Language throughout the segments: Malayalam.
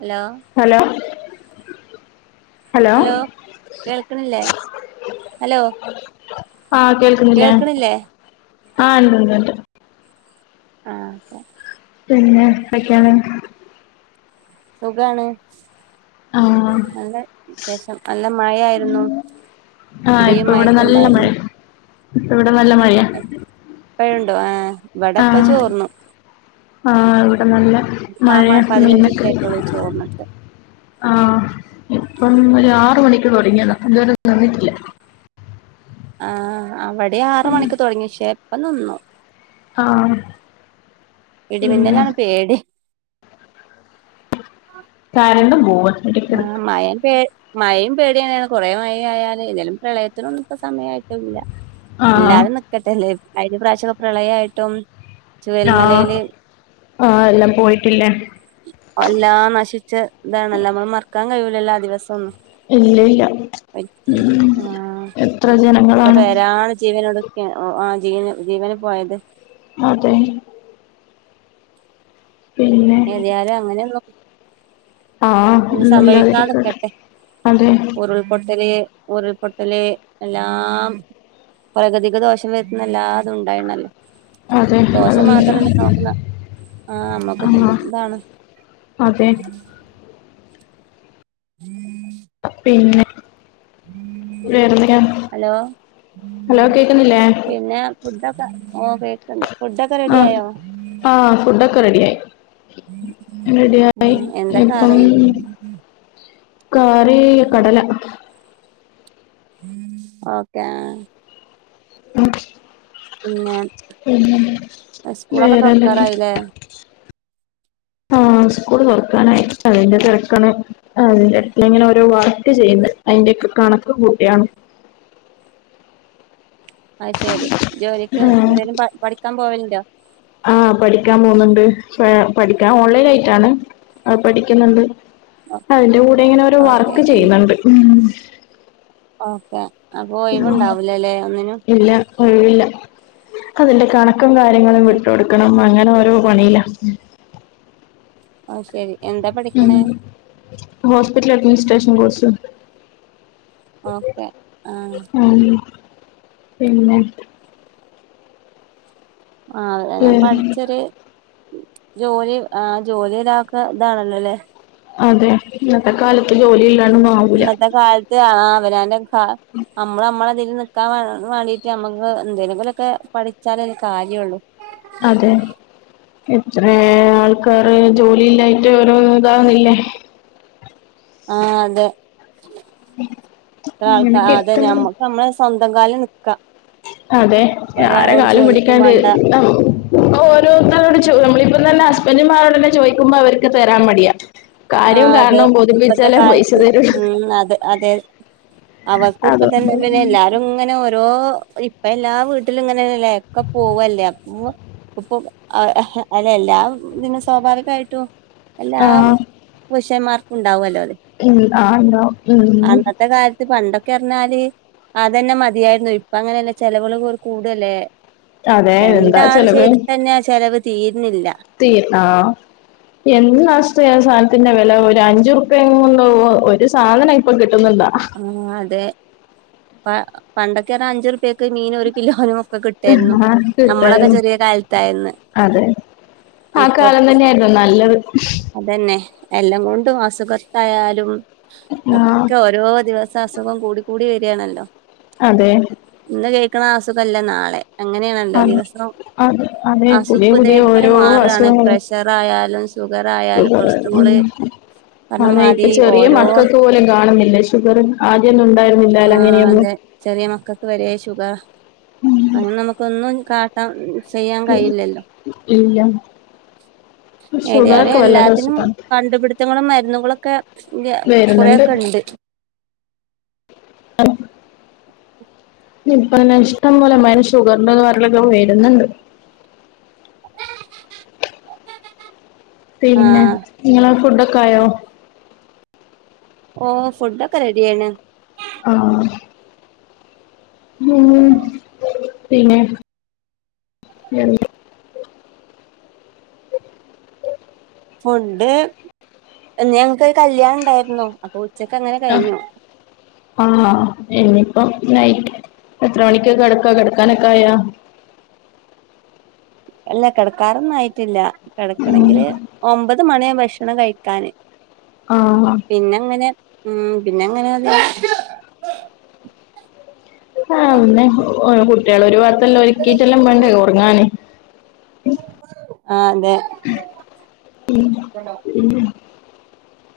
ഹലോ ഹലോ ഹലോ, കേൾക്കണില്ലേ ഹലോ ആഹ്, കേൾക്കുന്നില്ലേ കേൾക്കണില്ലേ ആഹ് ഉണ്ട്, ഉണ്ട്, ഉണ്ട് ആഹ് ഓക്കെ പിന്നെ എന്തൊക്കെയാണ് സുഖാണ്, ആഹ് നല്ലവിശേഷം നല്ല മഴായായിരുന്നു. ആഹ് ഇപ്പൊവിടെ നല്ലമഴേ, ഇപ്പവിടെ നല്ല മഴയാ ഇപ്പഴുണ്ടോ, ഏഹ് വടെപ്പ ആഹ് ചോർന്നു ആഹ്, ഇവിടെനല്ല ആ മഴയാണ്‌ പതിനഞ്ച് മീനൊക്കെ മിനിറ്റ് വരും ആയിട്ടുള്ളൂ ചോർന്നിട്ട് ആഹ്, ഇപ്പം ഒരാറുമണിക്കുതുടങ്ങിയതാ, ഇതുവരെ തീർന്നിട്ടില്ല ആഹ്, അവിടെ ആറുമണിക്കു തുടങ്ങി പക്ഷേ പ്പംനിന്നു ആഹ് പിന്നെ ഇടിമിന്നലാണ് പേടി [inaudible] കരണ്ടും പോവ്വാ ആഹ്‌, മഴയും പേ മഴയും പേടിയന്നേണ്. കൊറേ മഴയായാല്. ഏത്യാലും പ്രളയത്തിനൊന്നുപ്പോ സമയായിട്ടൊന്നുല്ല ആഹ് ഇല്ലാത്യു നിക്കട്ടെല്ലേ, കഴിഞ്ഞ പ്രാവശ്യം പ്രളയായിട്ടും ആഹ്, ചുഴൽമലയില് ആയെല്ലാം പോയിട്ടില്ലെ. എല്ലാം നശിച്ചതായിണല്ലോ നമ്മളുമറക്കാൻകഴിയൂലല്ലാദിവസൊന്നും ഇല്ല ഇല്ല ഉം ആഹ്, എത്ര ജനങ്ങളാണ് എത്രപേരാണ് ജീവനൊടു ക്ക്യേ ഓ.. ആ ജീവനു, ജീവന് പോയത് അതെ പിന്നെ ഏത്യാലും അങ്ങനൊന്നും ആഹ്, ഒന്നുല്ലാതിരിക്കട്ടെ, സംഭവിക്കാതിക്കട്ടെ അതെ ഉരുൾപൊട്ടല്, ഉരുൾപൊട്ടല്, എല്ലാം പ്രകൃതിക്കുദോഷം വരുത്തുന്നല്ലാതും ണ്ടായിന്നല്ലോ അതെ അതൊന്നുമില്ല ദോഷംമാത്രല്ല നോക്കുന്നേ ആഹ്, അമ്മക്ക്പൊ ആഹ് പ്പാണ് അതെ ഉം ഉം പിന്നെ വേറെന്തൊക്യാണ് ഹലോ ഹലോ കേക്കുന്നില്ലേ ഫുഡ്ഡക്കെ ഓ കേക്കണ്ട് ഫുഡ്ഡക്കെ റെഡി ആഹ് ആയോ ആഹ് ഫുഡൊക്കെ റെഡിയായി റെഡിയായി ഉം എന്താ ഇപ്പം കറി കറീ കടല ഓക്കെ ന്നട്ട് പിന്നെ പിന്നെ സ്കൂളൊക്കെ വേറെന്തൊക്കെ തുറക്കാറായില്ലേ ആഹ് സ്കൂൾ തൊറക്കാനായി അതിന്റെ തെരക്കണ് ആ അതിന്റെറെ അടു ഇങ്ങനെ ഓരോ വർക്ക് ചെയ്യ്ണ്ട്. അയ്ന്റെയൊക്കെ കണക്കകൂട്ട്യാണ് ആഹ് ശരി, ജോലിക്ക് ആഹ് ന്തേലും പ പഠിക്കാൻ പോവലുണ്ടോ ആഹ് പഠിക്കാൻ പോന്നുണ്ട്, പ പഠിക്കാൻ ഓൺലൈനായിട്ടാണ് അഹ് പഠിക്കുന്നുണ്ട്, അതിന്റെ കൂടെ ഇങ്ങനെ ഒരോ ഓക്കെ വർക്ക്ചെയ്യുന്നുണ്ട്. ഉം ഓക്കെ അപ്പൊ ഒയ്വ്ണ്ടാവൂലലേ ഒന്നിനും ഒഴുവില്ല, അതിന്റെ കണക്കും കാര്യങ്ങളും വിട്ട്കൊടുക്കണം അങ്ങനെ ഓരോ പണിയില അഹ് ശരി ഉും ഹോസ്പിറ്റൽ അഡ്മിനിസ്ട്രേഷൻ കോഴ്സ് ഓക്കെ ആഹ് ഉം പിന്നെ ആഹ് അത് ഉം ഞാൻപഠിച്ചര് ജോലി ആഹ് ജോലി ഒരാക്ക താണല്ലോല്ലേ അതെ ഇന്നത്തെ കാലത്ത് ജോലി ഇല്ലാണൊന്നും ആവൂല. ഇന്നത്തെ കാലത്ത് ആ അവനന്റെ ക നമ്മള് നമ്മള അതിൽ നിക്കാൻ വേണ്ടീട്ട് നമ്മുക്ക് എന്തേലങ്കലൊക്കെ പഠിച്ചാലെ കാര്യള്ളു. അതേ. എത്ര ആൾക്കാര് ജോലില്ലായിട്ട് ഓരോ ഇതാകുന്നില്ലേ. ആഹ് അതെ ആൾക്കാ അങ്ങനൊക്കെ അതെ എത്തുന്നു മ്മ. നമ്മളെ സ്വന്തം കാലിൽ നി അതെ ആരെ കാലും ചോദിക്കും പിടിക്കാണ്ട് വേണ്ട [unintelligible] ഓരോരുത്തരോട് ചോ നമ്മളിപ്പം തന്നെ ഹസ്ബന്റുമാരോട് തന്നെ ചോദിക്കുമ്പോ അവർക്ക് തരാൻ മടിയാ. ആ കാര്യം അതെ കാരണം ഇപ്പത്തെ ബോധിപ്പിച്ചാലേ പൈസ കാലത്ത് തരുള്ളൂ ഉം അതെ അതെ. അവക്ക് ഇപ്പ തന്നെ അതുകൊണ്ട് പിന്നെ എല്ലാരും ഇങ്ങനെ ഒ ഓരോ ഇപ്പ എല്ലാ വീട്ടിലും ഇങ്ങനെല്ലേ ഒക്കെ പോവല്ലേപോ ഇപ്പ ഹ അല്ല എല്ലാം [unintelligible] സ്വാഭാവികമായിട്ടും ആ എല്ലാം പുരുഷൻമാർക്ക് ഉണ്ടാവുല്ലോ അത്. ഉം ആണോ. മ് മ് പണ്ടൊക്കെറഞ്ഞാല് അതന്നെ മതിയായിരുന്നു. ഇപ്പ അങ്ങനെയല്ല ചിലവള് പോ കൂടുല്ലേ. അതെ എന്താ രണ്ടാള് ചെലവ് ചെയ്തിട്ടെന്നെ ചിലവ് തീര്ണില്ല. [unintelligible] എന്താഷ്ട സാധനത്തിന്റെ വില ഒരു അഞ്ചു റുപ്പയും കൊണ്ട് ഒരു സാധനം ഇപ്പൊ കിട്ടുന്നുണ്ടാ. ആ അതെ പണ്ടൊക്കെ അഞ്ചുർപ്പിയ്ക്ക് മീൻ ഒരു കിലോനും ഒക്കെ കിട്ടായിരുന്നു. ആ, നമ്മളൊക്കെ കിട്ടായിരുന്നു ചെറിയ കാലത്തായിരുന്നു. അതെ. ആ ഇപ്പൊ കാലം തന്നെയായിരുന്നു നല്ലത്. അതന്നെ എല്ലാംകൊണ്ടും അസുഖത്തായാലും ആ ഒക്കെ ഓരോ ദിവസം അസുഖം കൂടി കൂടി വരികണല്ലോ. അതെ. ഇന്ന് കേൾക്കണ ആസുഖല്ല നാളെ അങ്ങനെയാണല്ലോ അത് ദിവസം. അത് അതെ അസുഖ പുതിയ പുതിയ ഇതേപോലെ ഓരോ മാറുകയാണ് അസുഖങ്ങൾ പ്രഷറ ആയാലും ഷുഗർ ആയാലും ഷുഗർ ഉം കൊളസ്ട്രോള് പറഞ്ഞ അതെ ഇപ്പ മാതിരി ചെറിയ ഓരോ മക്കക്ക് പോലും കാണുന്നില്ലെ ഷുഗറ് ആദ്യൊന്നും ഉണ്ടായി ആഹ് അതെ ചെറിയ മക്കക്ക് വരെ ശുഗറാ അയിന് നമുക്കൊന്നും കാ ട്ടം ചെയ്യാൻ കഴിയില്ലല്ലോ. ഇല്ല ഏതായാലും ഷുഗറൊക്കെ വല്ലാത്ത എല്ലാത്തിനും അസുഖാണ് കണ്ടുപിടുത്തങ്ങളും മരുന്നുകളൊക്കെ കുറേ വരുന്നുണ്ട് ഒക്കെ ഇണ്ട്. [unintelligible] ഇപ്പതന്നെ ഇഷ്ടം പോലെ [unintelligible] ഷുഗർന്റെ [unintelligible] വര്ന്ന്ണ്ട് പിന്നെ ആഹ് ഇങ്ങളെ ഫുഡൊക്കെ ആയോ. ഓഹ് ഫുഡൊക്കെ റെഡിയായിണ്. ആഹ്. മൂ പിന്നെ ഫുഡ് ഇന്ന് ഞങ്ങക്കൊരു കല്യാണം ഇണ്ടായിരുന്നു അപ്പൊ ഉച്ചക്ക് അങ്ങനെ ആഹ് കഴിഞ്ഞു. ആഹ് ഇനിയിപ്പം നൈറ്റ്. എത്ര മണിക്കാ കെടക്കാ കെടക്കാനൊക്കെ ആയാ. അല്ല കെടക്കാറൊന്നും ആയിറ്റില്ല. കെടക്കണെങ്കില് ഒമ്പത് മണിയാവും ഭക്ഷണം കഴിക്കാന്. ആഹ്. പിന്നെ അങ്ങനെ ഉം പിന്നെ എങ്ങനെ. ആ അന്നെ കുട്ടികളെ ഒരു ഭാഗത്തല്ലാം ഒരുക്കിട്ടെല്ലാം വേണ്ടേ ഉറങ്ങനു, ആ അതെ ഉം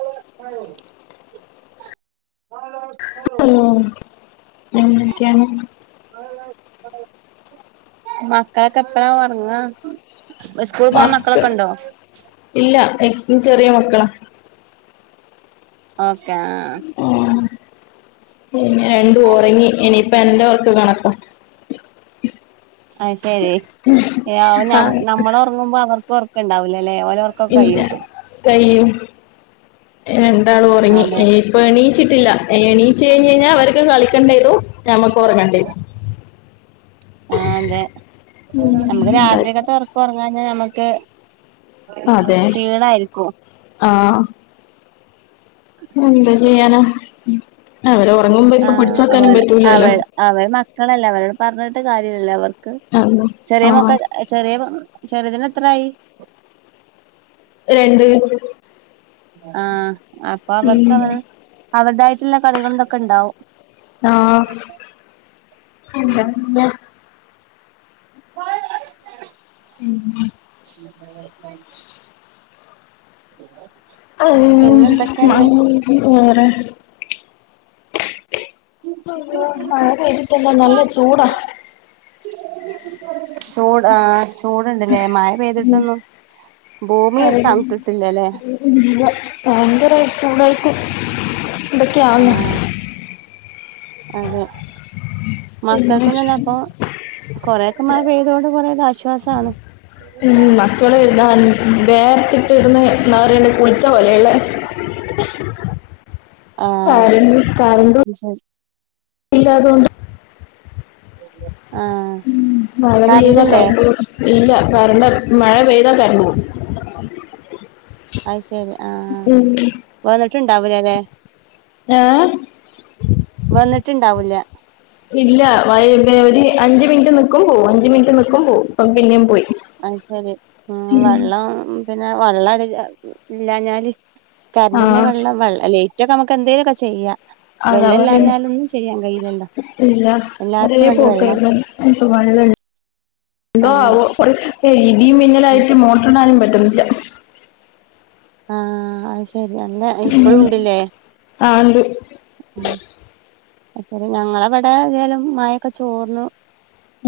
[unintelligible] ഹലോ എന്തക്കെയാണ്? മക്കളൊക്കെ എപ്പഴാ ഒർങ്ങാ? സ്കൂള് പോണ മക്ക മക്കളൊക്കെ ഇണ്ടോ ഇല്ല ഏറ്റവും ചെറിയ മക്കളാ ഓക്കെ ആഹ് ആ പിന്നെ രണ്ടും ഒറങ്ങി എണീ ഇപ്പ എന്റെ ഒറക്ക് കണക്ക അയ് ശരി യാവ് ആ ഞമ് നമ്മള് ഒറങ്ങുമ്പോ അവർക്ക് ഒർ ക്ക്ണ്ടാവൂലലേ ഓല ഒർക്കൊക്കെ കയ്യും കയ്യും രണ്ടാളും ഒർങ്ങി അതെ ഏ ഇപ്പ എണീച്ചിട്ടില്ല എണീച്ച് കഴിഞ്ഞ് കഴിഞ്ഞാ അവർക്ക് കളിക്കണ്ടിരും നമ ഇപ്പൊ ഒർങ്ങണ്ടേ ആ അതെ ഞമ്മക്ക് രാത്രിക്കത്തെ ഒർക്ക് ഒറങ്ങാഞ്ഞാ ഞമ്മക്ക് ശ് അതെ ക്ഷീണായിരിക്കും ആ എന്താ ചെയ്യാനാ അവര് ഉറങ്ങുമ്പോ ഇപ്പ ആഹ് പിടിച്ച് വെക്കാനും അവർ പറ്റൂലല്ലോ അവർ അവര് മക്കളല്ലേ അവരോട് പർഞ്ഞിട്ട് കാര്യല്ലല്ലോ അവർക്ക് ആഹ് ചെറിയ മക്ക ആഹ് ചെറിയ മ ചെറ്തിന് എത്രായി? രണ്ട് ആ അപ്പ അവർക്ക് അവർ അവര്തായിട്ട്ള്ള കളികൾ ഇതൊക്കെ ഇണ്ടാവും ആ എന്താചെയ്യാ? [unintelligible] ഉം [inaudible] ഔ പിന്നെ എന്തൊക്കെയുണ്ട് മംഗീത് വേറെ മഴ പെയ്തിട്ടെന്താ നല്ല ചൂടാ ചൂട ആ ചൂട്ണ്ട്ലേ മയ പെയ്തിട്ടൊന്നും ഭൂമി തണ്ത്തിട്ടില്ലലേ ഇല്ല ഭയങ്കര ചൂടായിട്ട് എന്തെക്കെ ആന്ന് ആഹ് അതെ മക്കക്കും തന്നെ അപ്പൊ കൊറെേക്കെ മഴ പെയ്തതോണ്ട് കുറെയൊക്കെ ആശ്വാസാണ് ഉം മക്കള് ഞാൻ വേർത്തിട്ട് ഇടുന്നെ എന്താ പറയണ്ട കുളിച്ച പോലെയള്ളേ കരഞ്ഞു കണ്ടു പിശാജ് പ്പീല്ലാതോണ്ട് ആഹ് ഉം മഴ പെയ്യണേ കറണ്ടില്ലേ കണ്ടു ഇല്ല പറീമ്പോ മഴ പെയ്താ കറണ്ട് പോവും അയ് ശരി ആ ഉം വന്നിട്ട്ണ്ടാവൂലല്ലെ? ആ വന്നിട്ടുണ്ടാവൂല്ല ഇല്ല വൈ ഒരു അഞ്ചു മിനിറ്റ്നിക്കും പോവും അഞ്ചു മിനിറ്റ് നിക്കും പോവും ഇപ്പോ പിന്നെയും പോയി അത്ശരി ഉം. വള്ളം പിന്നെ വള്ളം ഇല്ലാഞ്ഞാല്. കറന്റിന്റെ ആഹ് വെള്ളം. വെള്ള ലെയ്റ്റ് ഒക്കെ നമുക്ക് എന്തേലൊക്കെ ചെയ്യാ. അതാ വെള്ളം പറയുന്നെ ഇല്ലാഞ്ഞാലൊന്നും ചെയ്യാൻ കയ്യൂലല്ലോ. ഇല്ല ഒരേ എല്ലാത്തിനും വേണ്ടെ വെള്ളം. പോക്കായിരുന്നു ഇനിപ്പോ വെള്ളം ഇണ്ടോ ആഹ് ആവോ. ഇടിയും ഉം മിന്നലായിട്ട് മോട്ടറ് ഇടാനും പറ്റുന്നില്ല. ആ അത് ശെരി. അന്ന് ഇപ്പഴും ഇണ്ട്ലെ. ആഹ് ഉണ്ട് ഉം അത്അരി. ഞങ്ങളവിടെ ഏതായാലും മഴൊക്കെ ചോർന്നു.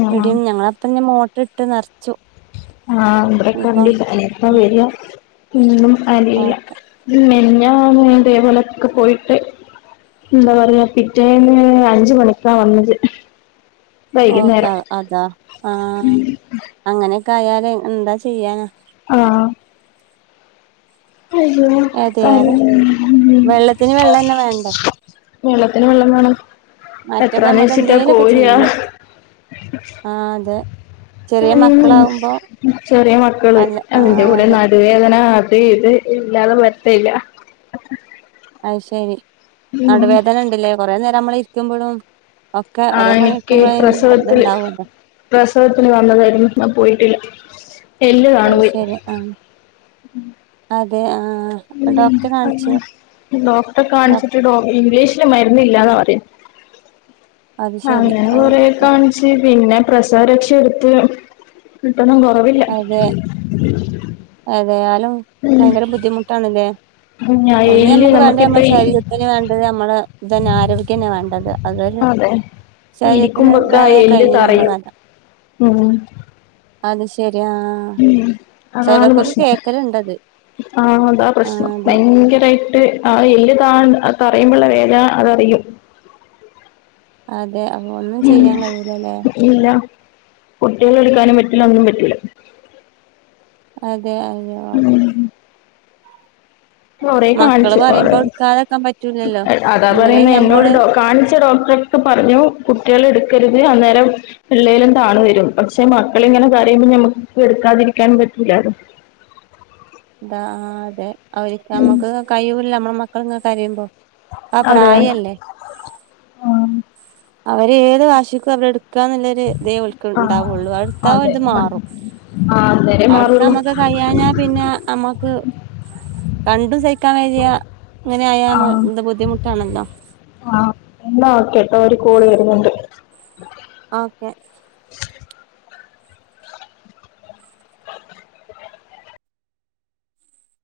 ആഹ് ഇടും ഞങ്ങളപ്പന്നെ മോട്ടർ ഇട്ട് നറ് ആ ഇബെടെ കറണ്ടില്ല. എപ്പോ വര ഒന്നും ഓ അറീല്ല. മിനിഞ്ഞാന്ന് ഇതേപോലെക്കെ പോയിട്ട്. എന്ത പറയ. പിറ്റേന്ന് അഞ്ചു മണിക്കാ വന്നത്. ഓക്കെ വൈകുന്നേരം അതാ. ആഹ് അങ്ങനൊക്കെ ആയാല് എന്താ ചെയ്യാനാ. ആഹ് അയ്യോ ഏതായാലും വെള്ളത്തിന് വെള്ളം തന്നെ വേണ്ടേ [unintelligible] [unintelligible] [unintelligible] വെള്ളത്തിന് വെള്ളം വേണം. മറ്റൊക്കെ എത്രാന്ന് നമ്മുക്ക് വെച്ചിട്ടാ എന്തേലുമൊക്കെ കോര ആഹ് അതെ ചെറിയ ഉം മക്കളാവുമ്പോ ചെറ്യേ മക്കള് അല്ല ആ അതിന്റെ കൂടെ നട അതെ നടു വേദന അത് ഇത് ഇല്ലാതെ വരത്തേ ഇല്ല. അത്ശെരി ഉം. നടുവേദന ഇണ്ടലേ. കൊറേ നേരം നമ്മള് ഇരിക്കുമ്പോഴും. ഒക്കെ ആ ഓരോ പണി എനിക്ക് ഇടുക്കുമ്പളും അയിന്റെ പ്രസവത്തില് ഇതുണ്ടാവൊല്ലോ. പ്രസവത്തിന് വന്നതായിരുന്നു. അഹ് പോയിട്ടില്ല. എല്ല് കാണുപോയി അത്ശെരി ആഹ് അതെ ആഹ് ഉം അയന്നെ ഡോക്ടറെ ഡോ- കാണിച്ചിട്ട് ഇംഗ്ലീഷില് മര്ന്ന് ഇല്ലാന്നാ പറിനെ. അത് ശരി അങ്ങെനെ കൊറേ അത് കാണിച്ച് പിന്നെ പ്രസരക്ഷ ഇടുത്ത് ന്നട്ടൊന്നും അതെ എതായാലും ഉം. ഭയങ്കര ബുദ്ധിമുട്ടാണ്ലെ. ഞാൻ ഒന്ന് എല്ല് നമ്മുക്ക് വേണ്ട്യ നമുക്കിപ്പ നമ്മെ ഈ ശരീരത്തിന് വേണ്ടത് നമ്മളെ ഇതനെ ആരോഗ്യന്നെ വേണ്ടത്. അതോലെ അതെ ശരീരത്തിന് ഇരിക്കുമ്പൊക്കെ ആ ഇതായാ എല്ല് കഴിഞ്ഞില്ലെ നമ്മളെ തറയും കഥ. ഉം അത് ശെരി ആഹ്. ഉം അതാണ് പ്രശ്നം. ആ അതാ ആ പ്രശ്നം അതെ ഭയങ്കരായിട്ട് ട്ട് ആ എല്ല് താ തറയ്യുമ്പ്ള്ള വേദന അതറിയും. അതെ അപ്പൊ ഒന്നും ചെയ്യാൻ കഴിയൂലലെ. ഇല്ല. കുട്ടികള ഇടുക്കാനും പറ്റൂല്ല ഒന്നും പറ്റൂല്ല. അതെ അയ്യോ. കൊറെ മക്കള് കാണിച്ച്. കൊറ് പറയുമ്പോ എടുക്കാതെക്കാൻ പറ്റൂലല്ലോ അതാ ഇങ്ങനെ പറയുന്ന എന്നോട് ഞമ്മള് കാണിച്ച ഡോക്ടറെ ട്ടുക്കെ പറഞ്ഞു. കുട്ടികള് ഇടുക്കരുത് അന്നേരം. പിള്ളേലും താണു വരും. പക്ഷെ മക്കളിങ്ങനെ കാരയുമ്പോ ഞമക്ക് എടുക്കാതിരിക്കാനും പറ്റൂലാല്ലോ. ഇതാ അതെ അവരിക്ക് നമ്മുക്ക് കഴിയൂല്ല നമ്മളെ മക്കളിങ്ങെനെ കരയുമ്പോ ആ അതെ പ്രായല്ലെ. അവര് ഏത് ഭാഷക്കും അവരട്ത്ത് ക്കന്ന്ല്ലൊരു ദേവൽ ആഹ് ഉണ്ടാവൊള്ളു അടുത്താവ് ഓല്ത് മാറും. ആഹ് അന്നേരേ അത് ഇട്ത്താ മാറുള്ളൂ ക്കമ്മക്ക് കഴയാഞ്ഞാ പിന്നെ. നമ്മക്ക് കണ്ടും സഹിക്കാൻ വയ്യ. ഇങ്ങനായാ എന്താ ബുദ്ധിമുട്ട്. കേണല്ലോ. ആ യെന്നാ ഓക്കെട്ടോ ഒരു കോൾ വരുന്ന്ണ്ട്. ഓക്കെ. [inaudible]